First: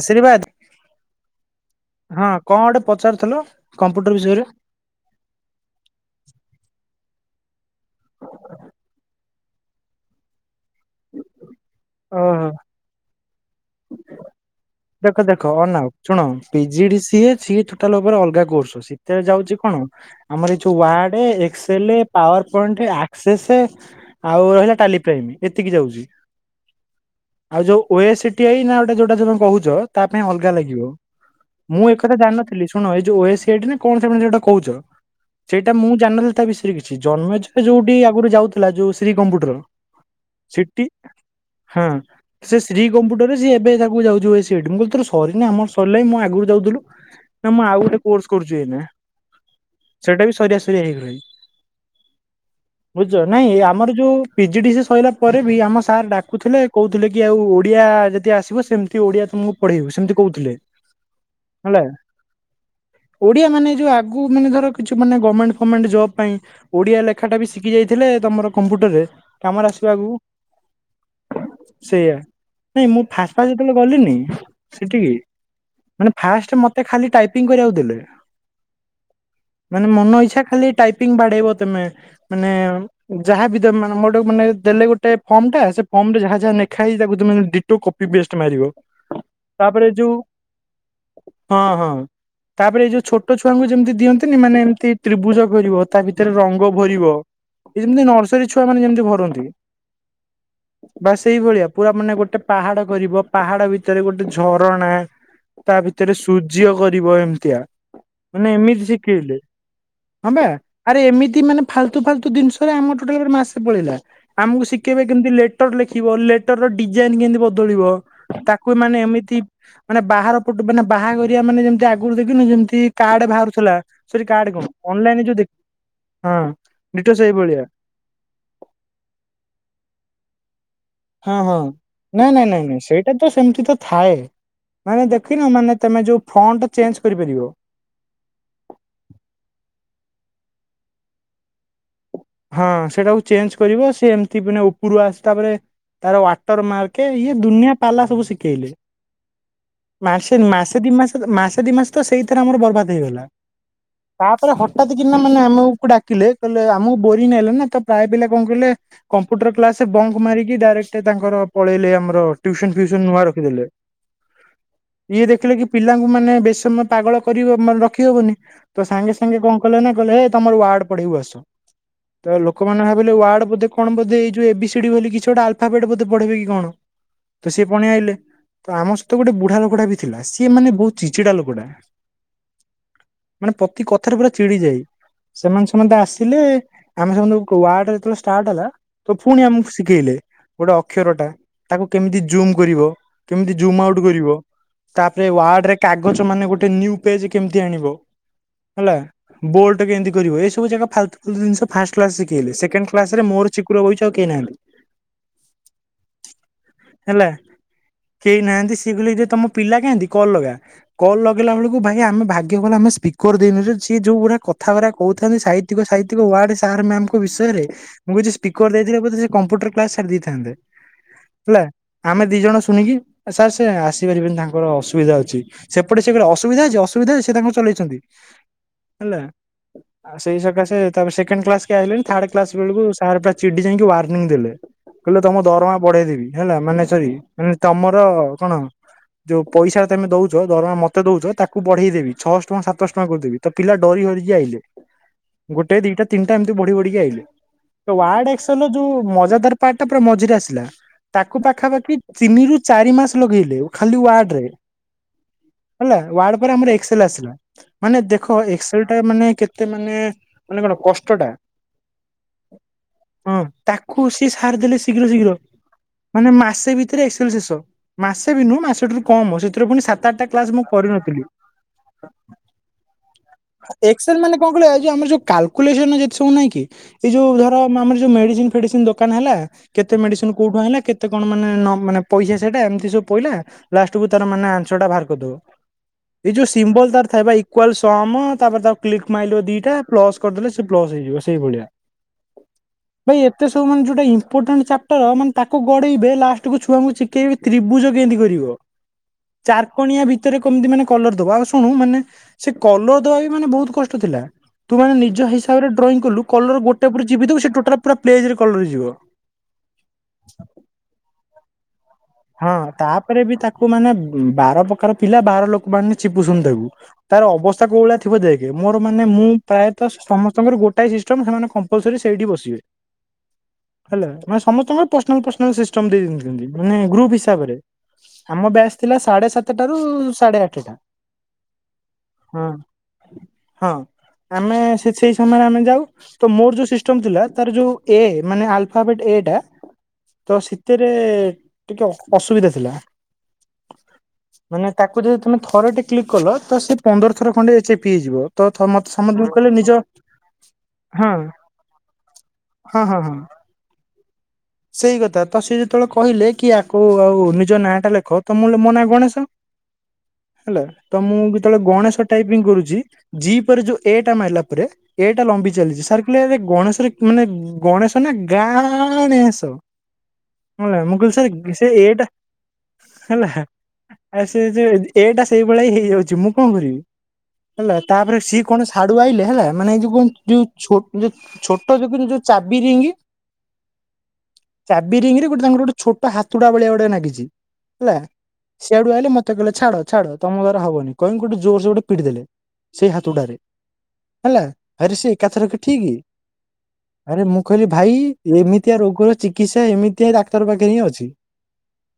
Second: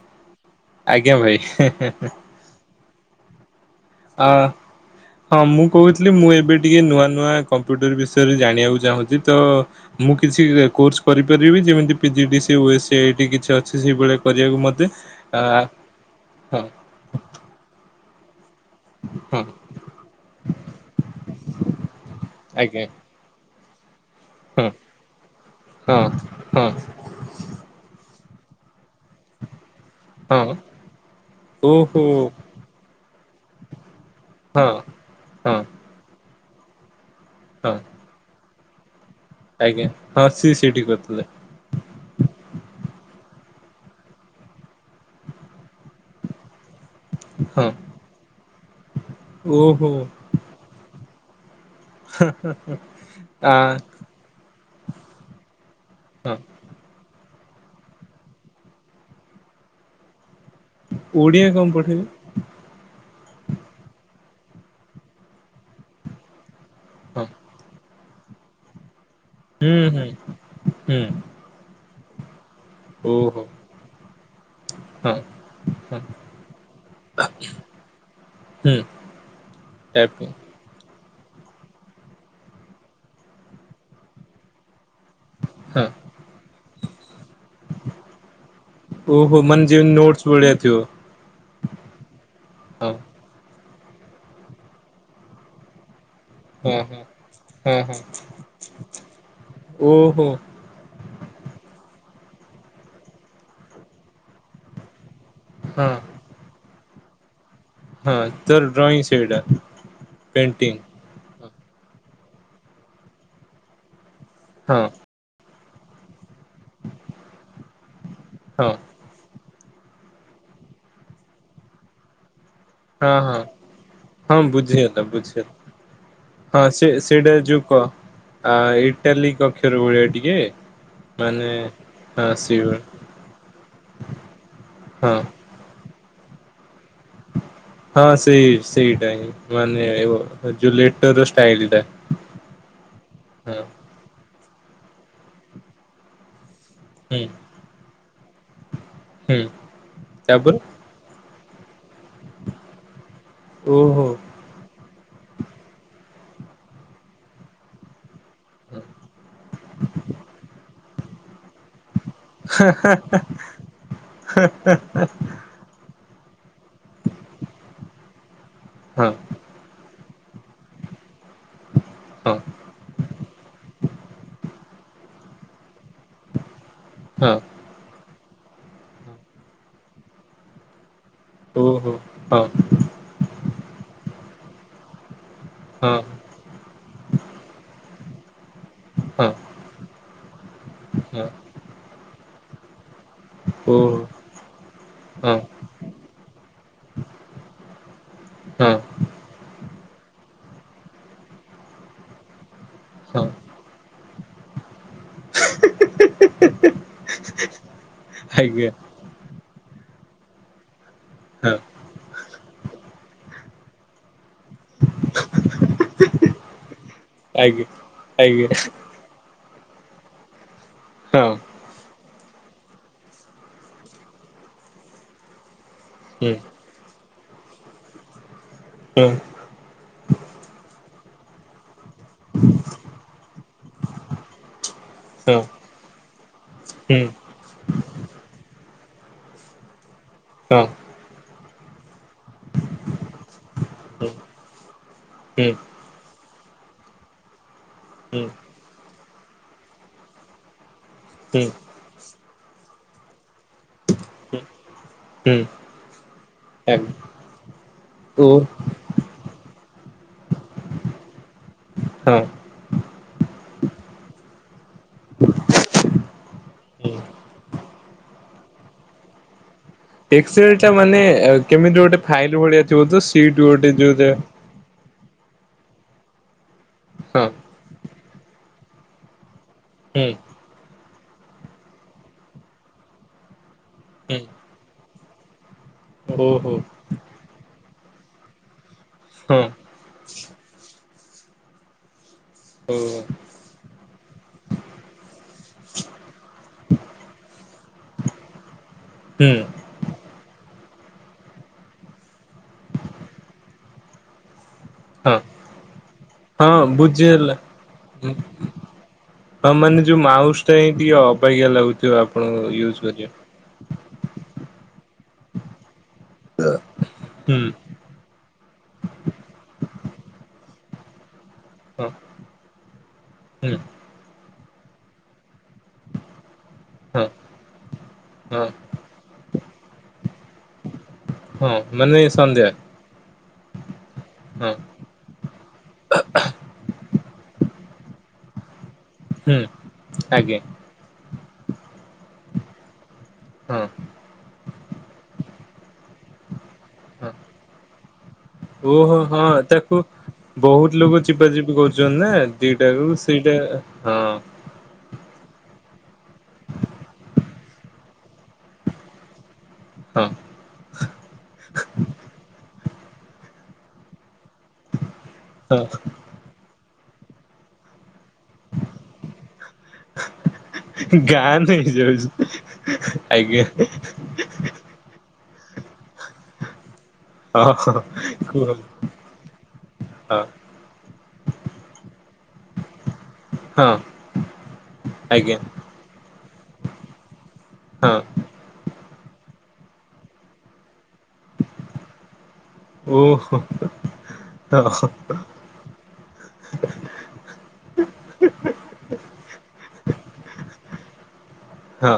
ଆଶୀର୍ବାଦ ଆଜ୍ଞା ଭାଇ ହଁ କଁ ଗୋଟେ ପଚାରୁଥୁଲ। ଆଉ ହଁ ମୁଁ କୋହୁଥିଲି ମୁଁ ଏବେ ଟିକେ ନୂଆ ନୂଆ କମ୍ପୁଟର ବିଷୟରେ ଜାଣିବାକୁ ଚାହୁଁଚି ତ ମୁଁ କିଛି କୋର୍ସ କରିପାରି କରିବି ଯେମିତି ଓହୋ। ପିଜିଦିସିଏ ଓ ଏସିଆଇଟି କିଛି ଅଛି ସେଇଭଳିଆ କରିବାକୁ ମ ଦେଖ ଦେଖ ଅନାଅ ଶୁଣ ପିଜିଡିସିଏ ସିଏ ଥୋଟାଲ ଓପୋରେ ଅଲଗା କୋର୍ସ। ଶୀଥେରେ ହଁ ଯାଉଛି କଣ ଆମର ଏ ଯୋଉ ୱାର୍ଡ ଏକ୍ସେଲେ ପାୱାର ଆଜ୍ଞା ପଏଣ୍ଟ ଆକ୍ସେସେ ଆଉ ହଁ ରହିଲା ଟାଲି ପାଇଁ ବି ଏତିକି ହଁ ଯାଉଚି ହଁ ଆଉ ଯୋଉ ଓଏସି ଟିଆ ନା ଗୋଟେ ଯୋଉଡ଼ା ଯୋଉ ତମେ କୋହୁଚ। ତା ପାଇଁ ଅଲଗା ହଁ ଲାଗିବ ମୁଁ ଏକ ଓହୋ କଥା ଜାଣିନଥିଲି ଶୁଣ ଏ ଯୋଉ ଓଏସିଆଇଟି ନା କଣ ତେମେ ଯୋଉଟା ହଁ କୋହୁଚ ହଁ ସେଇଟା ମୁଁ ଯାନନଥିଲି ତା ବିଷୟରେ କିଛି ଜନ୍ମେଛା ହଁ ଯୋଉଠୀ ଆଗୁରୁ ଯାଉ ହେଲା ଯୋଉ ଶ୍ରୀ କମ୍ପୁଟରର ଆଜ୍ଞା ହଁ ସିଏ ସେଇଠି ସେଟି କରିଥିଲେ ହୁଁ ସେ ଶ୍ରୀ କମ୍ପୁ ଟରେ ସିଏ ଏବେ ତାକୁ ଯାଉଚୁ ଓଏସିଆଇଟି ମୁଁ କହିଲି ତୋରୋ ସରିନି ଆମର ସରଲାଇ ମୋ ଆଗୁରୁ ଯାଉଥୁଲୁ। ନା ମୁଁ ହଁ ଆଉ ଗୋଟେ କୋର୍ସ କରୁଚି ଏଇନା ସେଇଟା ବି ସରିବା ସରିବା ହେଇଗଲାଣି। ହାଁ ହାଁ। ବୁଝୁଚ ନାଇଁ ଆମର ଯୋଉ ପିଜିଡିସିଏ ସଇଲା ପରେ ବି ଆମ ସାର୍ ହଁ ଡାକୁଥିଲେ କୋହୁଥିଲେ କି କି ଆଉ ଓଡିଆ ଯଦି ଆସିବ ସେମିତି ଓଡିଆ ତମୁକୁ ପଢେଇବୁ ସେମିତି କୋହୁଥିଲେ। ଓଡିଆ କଁ ପଢେଇବେ। ଓଡିଆ ମାନେ ଯୋଉ ଆଗୁ ମାନେ ଧର କିଛି ମାନେ ଗମେଣ୍ଟ ଫମେଣ୍ଟ ଜବ୍ ପାଇଁ ଓଡିଆ ହଁ ଲେଖାଟା ବି ଶିକି ଯାଇ ଥିଲେ ତମର କମ୍ପ୍ୟୁଟରରେ କାମରେ ହୁଁ ଆସିବ ହୁଁ ଆଗକୁ ହୁଁ। ସେଇଆ ନାଇଁ ମୁଁ ଫାସ୍ ଓହୋ ଫାସ୍ ଯେତେବେଳେ ଗଲିନି ସେଠି ହଁ ହଁ ମାନେ ଫାଷ୍ଟ ମତେ ଖାଲି ଟାଇପିଂ କରିବାକୁ ଦେଲେ ହୁଁ ମାନେ ମନ ଟାଇପ୍ ଇଚ୍ଛା ଖାଲି ଟା ପିଙ୍ଗୁ ବାଢେଇବ ତମେ ମାନେ ଯାହା ବି ତ ମାନେ ଦେଲେ ଗୋଟେ ଗ ଫର୍ମ ଟା ସେ ହଁ ଫର୍ମରେ ଯାହା ଯାହା ଲେଖା ହେଇଛି, ତାକୁ ତମେ ଡିଟୋ କପିେ ପେଷ୍ଟ ମାରିବ ତାପରେ ଯୋଉ ହଁ ହଁ ତାପରେ ଏଇ ଯୋଉ ଛୋଟ ଛୋଟ ଙ୍କୁ ଯେମିତି ଦିଅନ୍ତିନ ମାନେ ଏମିତି ତ୍ରିଭୁଜ କରିବ ତା ଭିତରେ ଏଥିରେ ରଙ୍ଗ ଭରିବ ଏ ଯେମିତି ନର୍ସରୀ ଛୁଆ ମାନେ ଯେମିତି ଭରନ୍ତି ବାସ ସେଇଭଳିଆ ପୁରା ମାନେ ଗୋଟେ ଗୋଟେ ପାହାଡ କରିବ ପାହାଡ ଭିତରେ ଗୋଟେ ଝରଣା ତା ଭିତରେ ସୂର୍ଯ୍ୟ କରି ଥିବ ଏନତି ଆ ମାନେ ଏମିତି ସେ ଫୁଲଡ୍‌ ହଁ ପା ଏମିତି ଆରେ ଏମିତି ଫାଲତୁ ଫାଲୁତୁ ଜିନିଷ ଉଡ଼ା ଆମର ଗୋଟାଲି ଉପରେ ମାସେ ପଳେଇା ଆମକୁ ଶିଖେଇ କେମତି ଲର ଲେଖିବ ଲେଟର ଡିଜାଇନ କେମିତି ବଦଳିବ ତାକୁ ମାନେ ଏମିତି ମାନେ ବାହାର ପଟୁ ମାନେ ବାହା କରିବା ମାନେ ଯେମିତି ଆଗରୁ ଦେଖିନୁ ଯେମତି ଠ କାର୍ଡ ବାହାରୁଥିଲା ସେଠି କାର୍ଡ କଣ ବୁଝିଗଲା ଅନଲାଇନ ଯୋଉ ବୁଝିଗଲା ଦେଖ ହଁ ସେ ସେଇଟା ଯୁ କ ଇଟାଲୀକ୍ ଅକ୍ଷର ଭଳିଆ ଟିକେ ହଁ ମାନେ -ହଁ ହଁ -ନାଇଁ -ନାଇଁ - ସେଇଭଳି ନାଇଁ ସେଇଟା ତ ସେମତି ତ ଥାଏ, ମାନେ ହଁ ଦେଖିନ ମାନେ ତମେ ଯୋଉ ଫଣ୍ଟ ଚେଞ୍ଜ କରିପାରିବ। ହଁ ସେଇ ସେଇଟା ହିଁ ମାନେ ଜୁଲେଟାର ଷ୍ଟାଇଲଟା ହଁ ସେଇଟାକୁ ଚେଞ୍ଜ କରିବ, ସେ ଏମିତି ଉପରୁ ଆସ-ତାର [unintelligible] ତାର ମାଇକେ ହୁଁ ଇଏ, ଦୁନିଆ ପାଲା ସବୁ ଶିଖେଇଲେ। ହୁଁ ମାସେ ତାପରେ ମାସେ ଦି ମାସେ ମାସ ଦି ମାସ ତ ସେଇଥିରେ ଆମର ବର୍ବାଦ ହେଇଗଲା। ଓ ହୋ। ତାପରେ ହଠାତ୍ ମାନେ ଆମକୁ ଡାକିଲେ କହିଲେ, ଆମକୁ ବୋରିଙ୍ଗ ନାଗିଲା ନା ତ ପ୍ରାୟ ପିଲା ହଁ କମ୍ପ୍ୟୁଟର କ୍ଲାସ ବଙ୍କ ମାରିକି ଡାଇରେକ୍ଟ ତାଙ୍କର ପଳେଇ ଓ ହୋ ଟ୍ୟୁସନ ଫ୍ୟୁସନ ନୂଆ ରଖିଦେଲେ, ଇଏ ଦେଖିଲେ କି ପିଲାଙ୍କର ମାନେ ବେଶୀ ସମୟ ପାଗଳ କରିବ ରଖି ହବନି ତ ହଁ ସାଙ୍ଗେ ସାଙ୍ଗେ କଣ କଲେ ନା କହିଲେ ହେ ତମର ୱାର୍ଡ ପଢେଇବୁ ଆସ ତ ଲୋକମାନେ ଭାବିଲେ ୱାର୍ଡ ବୋଧେ କଣ ବୋଧେ ଏଇ ଯଉ ଏ ବି ସି କିଛି ଗୋଟେ ଆଲଫାବେଟ୍ ବୋଧେ ପଢିବେ କି କଣ? ହଁ ସେ ପୁ ତ ଆମ ସହିତ ଗୋଟେ ବୁଢା ଲୋକଟା ବି ଥିଲା, ସିଏ ମାନେ ବହୁତ ଚିଡଚିଡା ଲୋକଟା, ଓହୋ ହଁ ମାନେ ପ୍ରତି କଥାରେ ପୁରା ଚିଡି ଯାଏ। ସେମାନେ ସମସ୍ତେ ହଁ ଆସିଲେ, ଆମେ ସମସ୍ତେ ୱାର୍ଡରେ ଷ୍ଟାର୍ଟ ହେଲା ତ ହଁ ପୁଣି ଆମକୁ ଶିଖେଇଲେ, ଗୋଟେ ହଁ ଅକ୍ଷରଟା ତାକୁ କେମିତି ଜୁମ୍ କରିବ। କେମିତି ଜୁମ ଓହୋ ଆଉଟ କରିବ, ତାପରେ ହଁ ୱାର୍ଡରେ କାଗଜ ମାନେ ଗୋଟେ ନ୍ୟୁ ପେଜ କେମିତି ଆଣିବ? ହଁ ହେଲା, ବୋଲଟ କେମିତି କରିବ। ଏ ସବୁଜାକ ଫାଲତୁ ଫାଲତୁ ଜିନିଷ ଫାଷ୍ଟ ଫାଷ୍ଟ ଶିଖେଇଲେ। ସେକେଣ୍ଡ କ୍ଲାସରେ ହଁ ମୋର ଚିକୁର ବଇଛୁ, ଆଉ କେହି ନାହାନ୍ତି। ହେଲା କେହି ଆଜ୍ଞା ନାହାନ୍ତି, ସିଏ କହିଲେ ତମ ପିଲା କାହାନ୍ତି? କଲ ଲଗା। କଲ୍ ଲଗେଇଲା ହଁ ବେଳକୁ ଭାଇ ଆମେ ଭାଗ୍ୟ ଭଲ ଆମେ ସ୍ପିକର ଦିନରେ ସିଏ ଯୋଉ ଗୁଡା କଥାଗୁରା କହୁଥାନ୍ତି ସାହିତ୍ୟକ ସାହିତକ ୱାର୍ଡ ସାର୍ ମ୍ୟାମଙ୍କ ବିଷୟରେ, ଆଜ୍ଞା ମୁଁ ଯଦି ଆଜ୍ଞା ସ୍ପିକର ଦେଇଥିଲେ ସେ ବୋଧେ ସେ କମ୍ପ୍ୟୁଟର କ୍ଲାସ ଛାଡ଼ିଦେଇଥାନ୍ତେ। ହଁ ହେଲା, ଆମେ ଦି ଜଣ ଶୁଣିକି ସାର୍ ସେ ଆସିପାରିବେନି ତାଙ୍କର ଅସୁବିଧା ଅଛି। ସେପଟେ କହିଲେ ହୁଁ ଅସୁବିଧା ଅଛି ଅସୁବିଧା। [unintelligible] ଆଇଲେନି, ହଁ ଥାର୍ଡ କ୍ଲାସ ବେଳକୁ ସାର୍ ପୁରା ଚିଡି ଯାଇକି ୱାରଣିଂ ଦେଲେ। କହିଲେ ତମ ହଁ ଦରମା ବଢେଇଦେବି ହେଲା, ମାନେ ହୁଁ ସରି ତମର କଣ ଯୋଉ ପଇସା ତମେ ଦଉଛ, ହଁ ଦରମା ମତେ ଦଉଛ ତାକୁ ବଢେଇ ଦେବି ଛଅଶହ ଟଙ୍କା ସାତଶହ ଟଙ୍କା କରିଦେବି। ତ ପିଲା ଡରି ହୁଁ ହରିିକି ଆଇଲେ ହୁଁ ଗୋଟେ ଦିଟା ବଢି ବଢିକି ଆଇଲେ ହୁଁ ୱାର୍ଡଏକ୍ସେଲର ଯୋଉ ମଜାଦାର ପାର୍ଟଟା ପୁରା ମଝିରେ ଆସିଲା। ତାକୁ ହୁଁ ପାଖାପାଖି ତିନି ରୁ ଚାରି ମାସ ଲଗେଇଲେ ଖାଲି ୱାର୍ଡରେ। ହୁଁ ହେଲା ୱାର୍ଡ ପରେ ଆମର ଏକ୍ସେଲ୍ ଓ ଆସିଲା ମାନେ ଦେଖ ଏକ୍ସେଲ୍ ଟା ମାନେ କେତେ ମାନେ ମାନେ କଣ କଷ୍ଟଟା ହଁ ହୁଁ ତାକୁ ସେ ସାରିଦେଲେ ଶୀଘ୍ର ଶୀଘ୍ର। ମାନେ ମାସେ ଭିତରେ ଏକ୍ସେଲ ଶେଷ‌ ମାସେ ବି ନୁ ମାସେ ଠାରୁ କମ୍ [unintelligible] ସେଥିରୁ ଫୁଣି ସାତ ଆଠଟା କ୍ଲାସ୍ ଏକ୍ସେଲ ମୁଁ ଟା ମାନେ କରିନଥିଲି ଅ, କେମିତି ଗୋଟେ ଫାଇଲ ଭଳିଆ ଥିବ ତ ସିଟ ଗୋଟେ ଯୋଉ ଏକ୍ସେଲ ମାନେ କଣ? ଏଇ ଯୋଉ ଆମର ଯୋଉ କାଲକୁଲେସନ୍ ଯେ ସବୁ ନାଇଁ କି ଏଇ ଯଉ ହଁ ଧର ଆମର ଯୋଉ ମେଡ଼ିସିନ୍ ଫେଡିସିନ୍ ଦୋକାନ ହେଲା। କେତେ ହୁଁ ମେଡ଼ିସିନ୍ କୋଉଠୁ ଆଣିଲା‌ କେତେ କଣ ମାନେ ମାନେ ପଇସା ସେଇଟା ଏମିତି ସବୁ ପଇଲା। ଲାଷ୍ଟ୍ କୁ ହୁଁ ତାର ମାନେ ଆନ୍ସରଟା ବାହାର କରିଦବ ଏଇ ଯୋଉ ଓହୋ ସିମ୍ବଲ ତାର ଥାଏ ବା ଇ ଇକ୍ୱାଲ, ସମ ତାପରେ ତାକୁ କ୍ଲିକ୍ ହଁ ମାଇଲେ ଦିଟା ପ୍ଲସ୍ ପ୍ଲସ୍ ହେଇଯିବ ସେଇଭଳିଆ। ଓ ଭାଇ ଏତେ ସବୁ ମାନେ ଯୋଉଟା ଇମ୍ପୋର୍ଟାଣ୍ଟ ଚାପ୍ଟର ମାନେ ତାକୁ ଗଡେଇବେ ଲାଷ୍ଟକୁୁ ଛୁଆଙ୍କୁ [unintelligible] ତ୍ରିଭୁ ତ୍ରିଭୁଜ କେମତି କରିବ ହୁଁ ଚାରକୋଣିଆ ଭିତରେ କେମିତି ମାନେ କଲର ଦବା‌ ଶୁଣୁ ମାନେ ସେ କଲର ଦବାବି ମାନେ ବହୁତ୍ କଷ୍ଟ ଥିଲା। ହଁ ନିଜ ହିସାବରେ ଡ୍ରଇଂ କଲୁ ହଁ କଲର ଗୋଟେ ଉପରେ ଚିପିଦବୁ ବୁଝିଗଲା ଟୋଟାଲ୍ ପୁରା ପେଜ୍ କଲର ହେଇଯିବ। ହଁ ମାନେ ଯଉ ମାଉସ୍ ଟା ହିଁ ଟିକେ ଅବାଗିଆ ଲାଗୁଥିବ। ଆପଣଙ୍କୁ ହଁ ୟୁଜ କରିବା। ତାପରେ ବି ତାକୁ ମାନେ ବାର ପ୍ରକାର ପିଲା ବାର ଲୋକ ମାନେ ଚିପୁଚନ୍ତି ତାକୁ ତାର ହୁଁ ଅବସ୍ଥା କୋଉ ଭଳିଆ ଥିବ ଦେଖ୍ ମୋର ମାନେ ମୁଁ ପ୍ରାୟତ ସମସ୍ତଙ୍କର ଗୋ ଥାଏ ସିଷ୍ଟମ୍ ସେମାନେ ହଁ କମ୍ପଲସରି ସେଇଠି ବସିବେ ହୁଁ ହେଲା। ମାନେ ସମସ୍ତଙ୍କର ପର୍ସନାଲ ପର୍ସନାଲ ସିଷ୍ଟମ୍ ଦେଇ [unintelligible] ମାନେ ହଁ ଗ୍ରୁପ୍ ହିସାବରେ ହଁ ଆମ ବ୍ୟାଚ ଥିଲା ସାଢ଼େ ସାତଟା ରୁ ସାଢ଼େ ଆଠଟା। ହଁ ମାନେ ହଁ ସନ୍ଧ୍ୟା। ହଁ ହଁ ଆମେ ସେ ସେଇ ସମୟରେ ଆମେ ଯାଉ ତ ମୋର ଯୋଉ ସିଷ୍ଟମ୍ ଥିଲା ତାର ଯୋଉ ଏ ମାନେ ଆଲ୍ଫାବେଟ୍ ଏ ଟା ହୁଁ ଆଜ୍ଞା ତ ସେଥିରେ ଟିକେ ଅସୁବିଧା ଥିଲା ହଁ ମାନେ ତାକୁ ଯଦି ତମେ ଥର ଟେ କ୍ଲିକ୍ କଲ। ତ ସେ ହଁ ପନ୍ଦର ଥର ଖଣ୍ଡେ ଏ ଚିପି ହେଇଯିବ ତ ମତେ ସମସ୍ତେ କହିଲେ ନିଜ ବହୁତ୍ ଲୋକ ହଁ ଚିପା ଚିପି କରୁଛନ୍ତି ନା ହଁ ଦିଟାକୁ ହଁ ହଁ ସେଇଟା ହଁ। ସେଇ କଥା ତ ସିଏ ଯେତେବେଳେ କହିଲେ କି ଆକୁ ଆଉ ନିଜ ନାଁ ଟା ଲେଖ ତ ମୁଁ ମୋ ନାଁ ଗଣେଶ। ହଁ ହେଲା ତ ମୁଁ ଯେତେବେଳେ ଗଣେଶ ଟାଇପିଂ କରୁଚି ଜି ପରେ ଯୋଉ ଏ ଟା ମାରିଲା ପରେ ଏଟା ଲମ୍ବି ହଁ ଚାଲିଛି ସାର୍ କହିଲେ ଆରେ ଗଣେଶରେ ମାନେ ଗଣେଶ ନା ଗାଆଣେଶ ହେଲା ମୁଁ ଗାଁ କହିଲି ସେ ଏ ଟା ନେଇଯାଉଛି ହେଲା ଆଜ୍ଞା ସେ [unintelligible] ଏ ଟା ସେଇଭଳିଆ ହେଇଯାଉ ମୁଁ କଣ କରିବି? ହଁ ହେଲା ହଁ ତାପରେ ସିଏ କୁହ କଣ ସିଆଡୁ ଆଇଲେ ହେଲା ମାନେ ଏଇ ଯୋଉ ହଁ କଣ ଯୋଉ ଛୋ ଯୋଉ ଛୋଟ [unintelligible] ଚାବିରିଙ୍ଗ୍ ହଁ। ଚାବିରିଙ୍ଗ୍ ରେ ଆଜ୍ଞା ଗୋଟେ ତାଙ୍କର ଗୋଟେ ଛୋଟ ହାତୁଡ଼ା ଭଳିଆ ଗୋଟେ ଲାଗିଛି ହଁ ହେଲା। ସିଆଡୁ ଆଇଲେ ମତେ କହିଲେ ଛାଡ଼ ଛାଡ଼ ତମ ଦ୍ୱାରା ହବନି। କହିକି ଗୋଟେ ଜୋରସେ ଗୋଟେ ପିଟି ଦେଲେ ସେଇ ହାତୁଡ଼ାରେ। ଓହୋ ହେଲା ହଁ ଆରେ ସେ ଏକାଥରକେ ଠିକ୍। ଆରେ ମୁଁ କହିଲି ଭାଇ ଏମିତିଆ ରୋଗର ଚିକିତ୍ସା ଏମିତିଆ ଡ଼ା କ୍ଟର ପାଖେ ହିଁ ଅଛି ହଁ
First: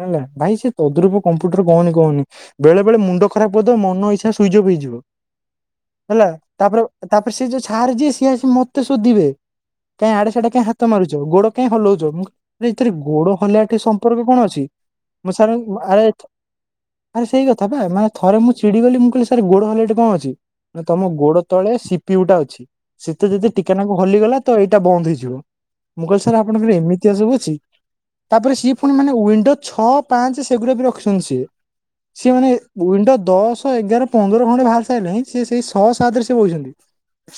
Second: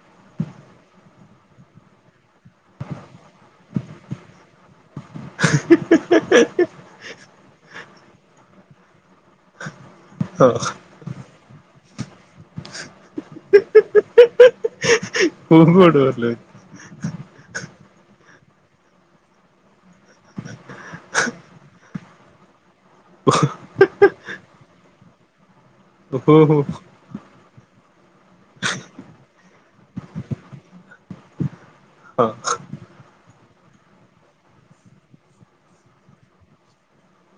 ହେଲା ଭାଇ ସେ ତଦ୍ରୂପ କମ୍ପୁଟର କହନି କହନି। ବେଳେ ବେଳେ ମୁଣ୍ଡ ଖରାପ କରିଦବ ମନ ଇଚ୍ଛା ସୁଇଚି ଅଫ ହେଇଯିବ। ହେଲା ତାପରେ ତାପରେ ସେ ଯୋଉ ସାର୍ ଯିଏ ସିଏ ଆସିକି ମତେ ଶୋଦିବେ। କାଇଁ ଆଡ଼େ ସାଡ଼େ କାଇଁ ହଁ ହାତ ମାରୁଚୁ ଗୋଡ଼ କାଇଁ ହଲଉଚୁ। ଏଥିରେ ଗୋଡ଼ ହଲିଆଟି ସମ୍ପର୍କ କଣ ଅଛି [unintelligible] ସାର୍ କୋଉ ପଟୁ ଆରେ ଓହ୍ଲେଇବ ଆରେ ସେଇ କଥାପା ମା ଥରେ ମୁଁ ଚିଡ଼ି ଗଲି ମୁଁ କହିଲି ସାର୍ ଗୋଡ଼ ହଲେଇବାଟି କଣ ଅଛି ତମ ଗୋଡ଼ ତଳେ ସିପିୟୁ ଟା ଅଛି। ସେଇଟା ଯଦି ଠିକେନାକୁ ହଲିଗଲା ତ ଏଇଟା ବନ୍ଦ ହେଇଯିବ ମୁଁ କହିଲି ସାର୍ ଓହୋ ଆପଣଙ୍କର ଏମିତିଆ ସବୁ ଅଛି। ତାପରେ ସିଏ ପୁଣି ମାନେ ୱିଣ୍ଡୋ ଛଅ ପାଞ୍ଚେ ସେଗୁଡ଼ା ବି ରଖିଛନ୍ତି ସିଏ। ହଁ ସିଏ ମାନେ ୱିଣ୍ଡୋ ଦଶ ଏଗାର ପନ୍ଦର ଖଣ୍ଡେ ଭାଲ ସାରିଲାଣିିଁ ସେଇ ଶହ ସାତ ରେ ସେ ବଇଛନ୍ତି।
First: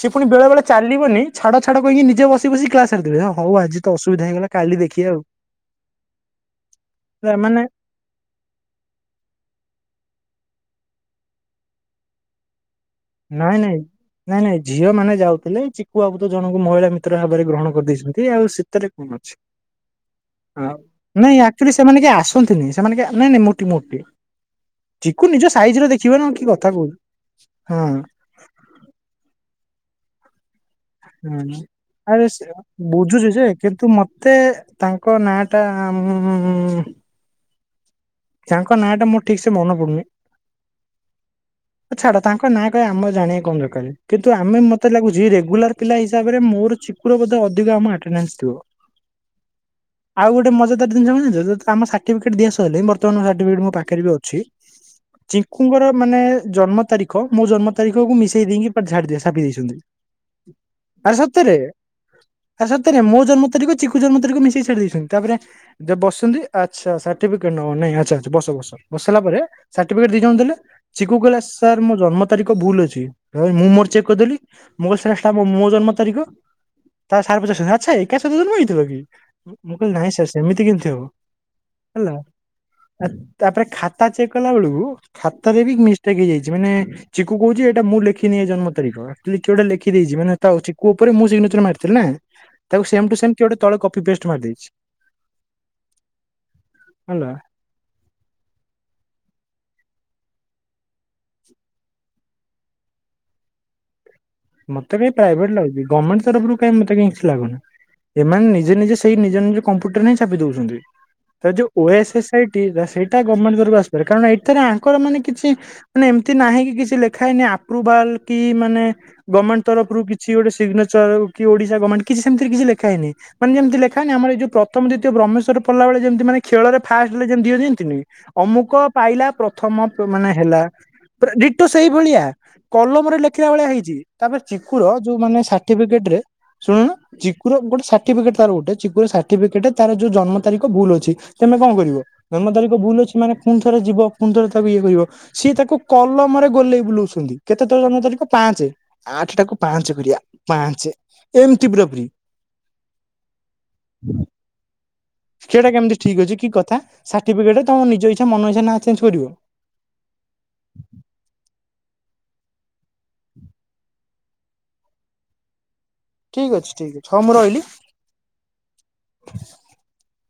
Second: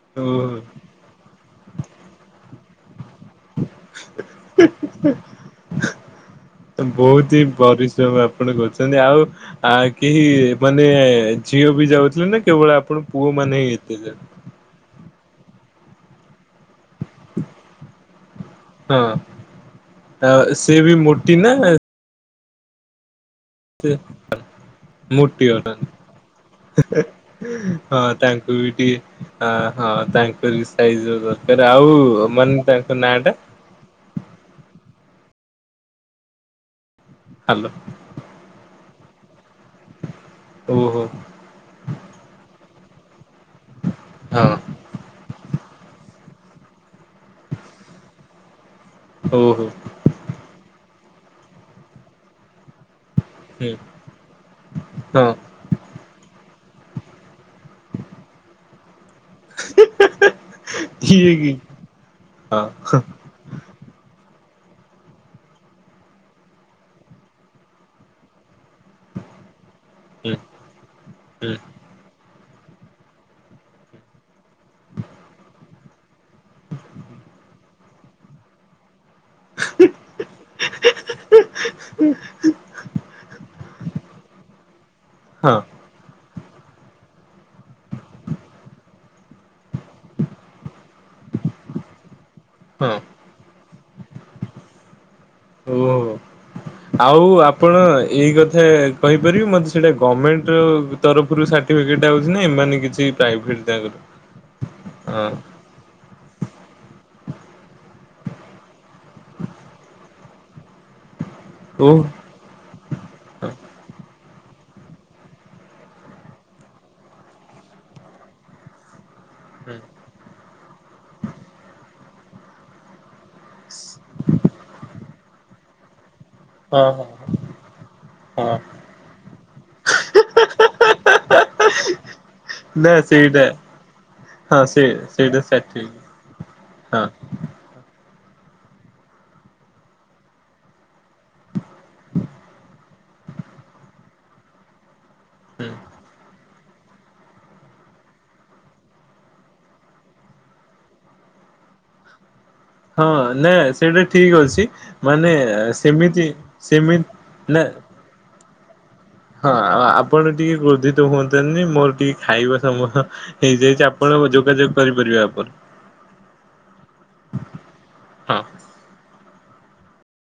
ସେ ପୁଣି ବେଳେ ବେଳେ ଓହୋ ଚାଲିବନି ଛାଡ଼ ଛାଡ଼ କହିକି ନିଜ ବସି ବସି କ୍ଲାସ ସାରିଦେବେ ହଉ ଆଜି ତ ଅସୁବିଧା ହେଇଗଲା। କାଲି ଦେଖି ଆଉ। ବହୁତ ହି ମାନେ ବରିଶ୍ରମ ଆପଣ କରୁଛନ୍ତି ଆଉ ଆ କେହି ମାନେ ଝିଅ ବି ଯାଉଥିଲେ ନା କେବଳ ଆ ନାଇଁ ନାଇଁ ନାଇଁ ନାଇଁ ଝିଅ ମାନେ ଯାଉ ଥିଲେ ଚିକୁଆବୁତ ଜଣଙ୍କୁ ମହିଳା ମିତ୍ର ଭାବରେ ଗ୍ରହଣ କରିଦେଇଛନ୍ତି। ଆଉ ଶୀତରେ କଣ ଅଛି ହଁ ସେ ବି ମୋଟି ନାଇଁ ନା ଆକ୍ଚୁଆଲି ସେମାନେ କି ଆସନ୍ତିନି ସେମାନେ କେହି ଆ ନାଇଁ ନାଇଁ ମୋଟି ମୋଟି ଚିକୁ ମୋଟି ନିଜ ସାଇଜ ର ଅଟନ୍ତି। ଦେଖିବେ ନା କି କଥା କହୁଛ ହଁ ତାଙ୍କୁ ବି ଟି ଆଁ ହଁ ଅଁ ତା ହୁଁ ଆରେ ମାନେ ସେୟା ତାଙ୍କ ନାଁ ଟା ବୁଝୁଛି ଯେ କିନ୍ତୁ ମତେ ତାଙ୍କ ନାଁ ଟା ଉଁ ଉଁ ଉଁ ଉଁ ହାଲୋ। ତାଙ୍କ ନାଁ ଟା ମୋର ଠିକ ସେ ମନେ ପଡ଼ୁନି ଓହୋ ଛାଡ଼ ତାଙ୍କ ନାଁ ଆମ ଜାଣିବା କଣ ଦରକାର କିନ୍ତୁ ହଁ ଆମେ ମତେ ଲାଗୁଛି ରେଗୁଲାର ପିଲା ହିସାବରେ ମୋର ଚିକୁର ବୋଧ ଅଧିକ ଆମ ଆଟ୍ନାନ୍ସ୍ ଥିବ ଓହୋ ଆଉ ଗୋଟେ ମଜାଦାର ଜିନିଷ କଣ ଆମ ସାର୍ଟିଫିକେଟ ଦିଆ ସରିଲେ [unintelligible] ମୋ ହୁଁ ପାଖରେ ବି ଅଛି ହଁ ଚିଙ୍କୁଙ୍କର ମାନେ ଜନ୍ମ ତାରିଖ ମୋ ଜନ୍ମ ତାରିଖକୁ ମିଶେଇ ଦେଇକି ଝାଡି ଛାପି ଦେଇଛନ୍ତି ଆରେ ଇଏ କି ସତରେ, ହଁ ଆରେ ସତରେ ମୋ ଜନ୍ମ ତାରଖ ଚିକୁ ଜନ୍ମ ତାରିଖ ମିଶେଇ ଦେଇଛନ୍ତି ତାପରେ ଯ ବସିଛନ୍ତି ଆଚ୍ଛା ସାର୍ଟିଫିକେଟ ନ ନାଇଁ ଆ୍ଛା ଆଛା ବସ ବସ ବସାରିଲା ପରେ ସାର୍ଟିଫିକେଟ ଦି ଜଣ ହୁଁ ଦେଲେ ଚିକୁ କହିଲା ହୁଁ ସାର୍ ମୋ ଜନ୍ମ ତାରିଖ ଭୁଲ ଅଛି ମୁଁ ମୋର ଚେକ୍ କରିଦେଲି ମୁା ମୋ ଜନ୍ମ ତାରିଖ ତା ସାର୍ ପଚର୍ଛନ୍ତି ଆଛା ଏକା ସହିତ ଜନ୍ମ ହେଇଥିଲ କି ମୁଁ କହିଲି ନାଇଁ ସାର୍ ସେମିତି କେମିତି ହବ ହେଲ ଆ ତାପରେ ଖାତା ଚେକ୍ କଲା ବେଳକୁ ଖାତ ହଁ ବି ମିଷ୍ଟକ୍ ହେଇଯାଇଛି ମାନେ ଚିକୁ କହୁଛି ଏଇଟା ମୁଁ ଲେଖିନି ଏ ଜନ୍ମ ତାରିଖଟା ଲେଖି ଦେଇଛି ମାନେ ଚିକୁ ଉପରେ ମୁଁ ମର୍ଥିଲି ନା ହଁ ସେମ୍ଟୁ ସେମ୍ କିଏ ଗୋଟ ତଳେ କପୀପେଷ୍ଟ୍ ମାରିଦେଇଛି। ଓୋ ଆଉ ଆ ଆପଣ ଏଇ କଥା କହିପାରିବେ ମୋତେ ସେଇଟା ଗର୍ମେଣ୍ଟ ତରଫରୁ ସାର୍ଟିଫିକେଟ୍ ଆଉଛି ନା ମାନେ କିଛି ପ୍ରାଇଭେଟ ମତେ କ ପ୍ରାଇଭେଟ ହଁ ଲାଗୁଛି ଗମେଣ୍ଟ ତରଫ୍ ରୁ କାଇଁ ମତେ କାଇଁ ଲାଗୁନି ଏମାନେ ନିଜେ ନିଜେ ସେଇ ନିଜ ନିଜ କମ୍ପ୍ୟୁଟରରେ ହିଁ ଛାପି ଦଉଛନ୍ତି ତ ଯୋଉ ଓ ଏସ୍ ଏସ୍ ଆଇଟି ସେଇଟ ଗର୍ଣ୍ଣେଣ୍ଟ ତରଫରୁ ଆସିପାରେ କାରଣଇ ଏଥିରେ ଆଙ୍କର ମାନେ କିଛି ମାନେ ଏମିତି ନାହିଁ କି କିଛି ଲେଖା ହେଇନି ଆପ୍ରୁଭାଲ କି ମାନେ ଗଭମେଣ୍ଟରରୁ କିଛି ଗୋଟେ ସିଗ୍ନେଚର କି ଓଡିଶା ଗଭର୍ଣ୍ଣେଣ୍ କି ସେମତି କି ଲୋଇନଁ ମାନ ଯେମିତି ଲୋାଇ ଆର ଏ ଯଉ ପ୍ରଥମ ଦିତୀୟ ବ୍ରହମେଶ୍ୱର ପଲା ବେଳେ ଯେମିତି ମାନେ ଖେଳରେ ହଁ ହଁ ଫାଷ୍ଟ ଯେମତି ଦିଅ ଯେମିତିନି ହଁ ଅମୁକ ପାଇଲା ପ୍ରଥମ ମାନେ ହେଲା ଡିଟ ସେଇ ଭଳିଆ ନା କଲମରେ ସେଇଟା ଲେଖିଲା ଭଳିଆ ହେଇଛି। ତାପରେ ହଁ ଚିକୁର ସେ ଯୋଉ ମାନେ ସେଇଟା ସାର୍ଟିଫିକେଟ ରେ ଶୁଣୁନ ହଁ ଚିକୁୁର ଗୋଟେ ସାର୍ଟିଫିକେଟ ତାର ଗୋଟେ ଚିକୁର ସାର୍ଟିଫେଟ ତାର ଯୋଉ ଜନ୍ମ ତାରଖ ଭୁଲ ଅଛି, ତମେ କଣ କରିବ ଜନ୍ମ ତାରିଖ ଭୁଲ ଅଛି ମାନେ ପୁଣୀ ଥରେ ଯିବ ପୁଣି ଥରେ ତାକୁ ଇଏ କରିବ। ସିଏ ହୁଁ ତାକୁ କଲମରେ ଗୋଲେଇ ବୁଲଉଛନ୍ତି କେତେ ତର ଜନ୍ମ ତାରିଖ ପାଞ୍ଚେ, ଆଠଟାକୁ ପାଞ୍ଚେ କରିବା ପାଞ୍ଚେ ଏମ୍ତି ପୂରାପୂରି ହଁ ନାଇଁ ସେଇଟା ଠିକ୍ ଅଛି ମାନେ ସେଟା କେମିତି ଠିକ ସେମିତି ଅଛି କି କଥା ସେମିତି ସାର୍ଟିଫିକେଟ ନା ତମ ନିଜ ଇଚ୍ଛା ମନ ଇଚ୍ଛା ନା ଚେଞ୍ଜ କରିବ ହଁ ଆଉ ଆପଣ ଟିକେ କ୍ରୋଧିତ ହୁଅନ୍ତୁନି ମୋର ଟିକେ ଖାଇବା ସମୟ ହେଇଯାଇଛି ଆପଣ ଯୋଗାଯୋଗ କରିପାରିବେ ଆପରେ, ଠିକ୍ ଅଛି, ଠିକ୍ ଅଛି, ହଁ ମୁଁ ରହିଲି। ହଁ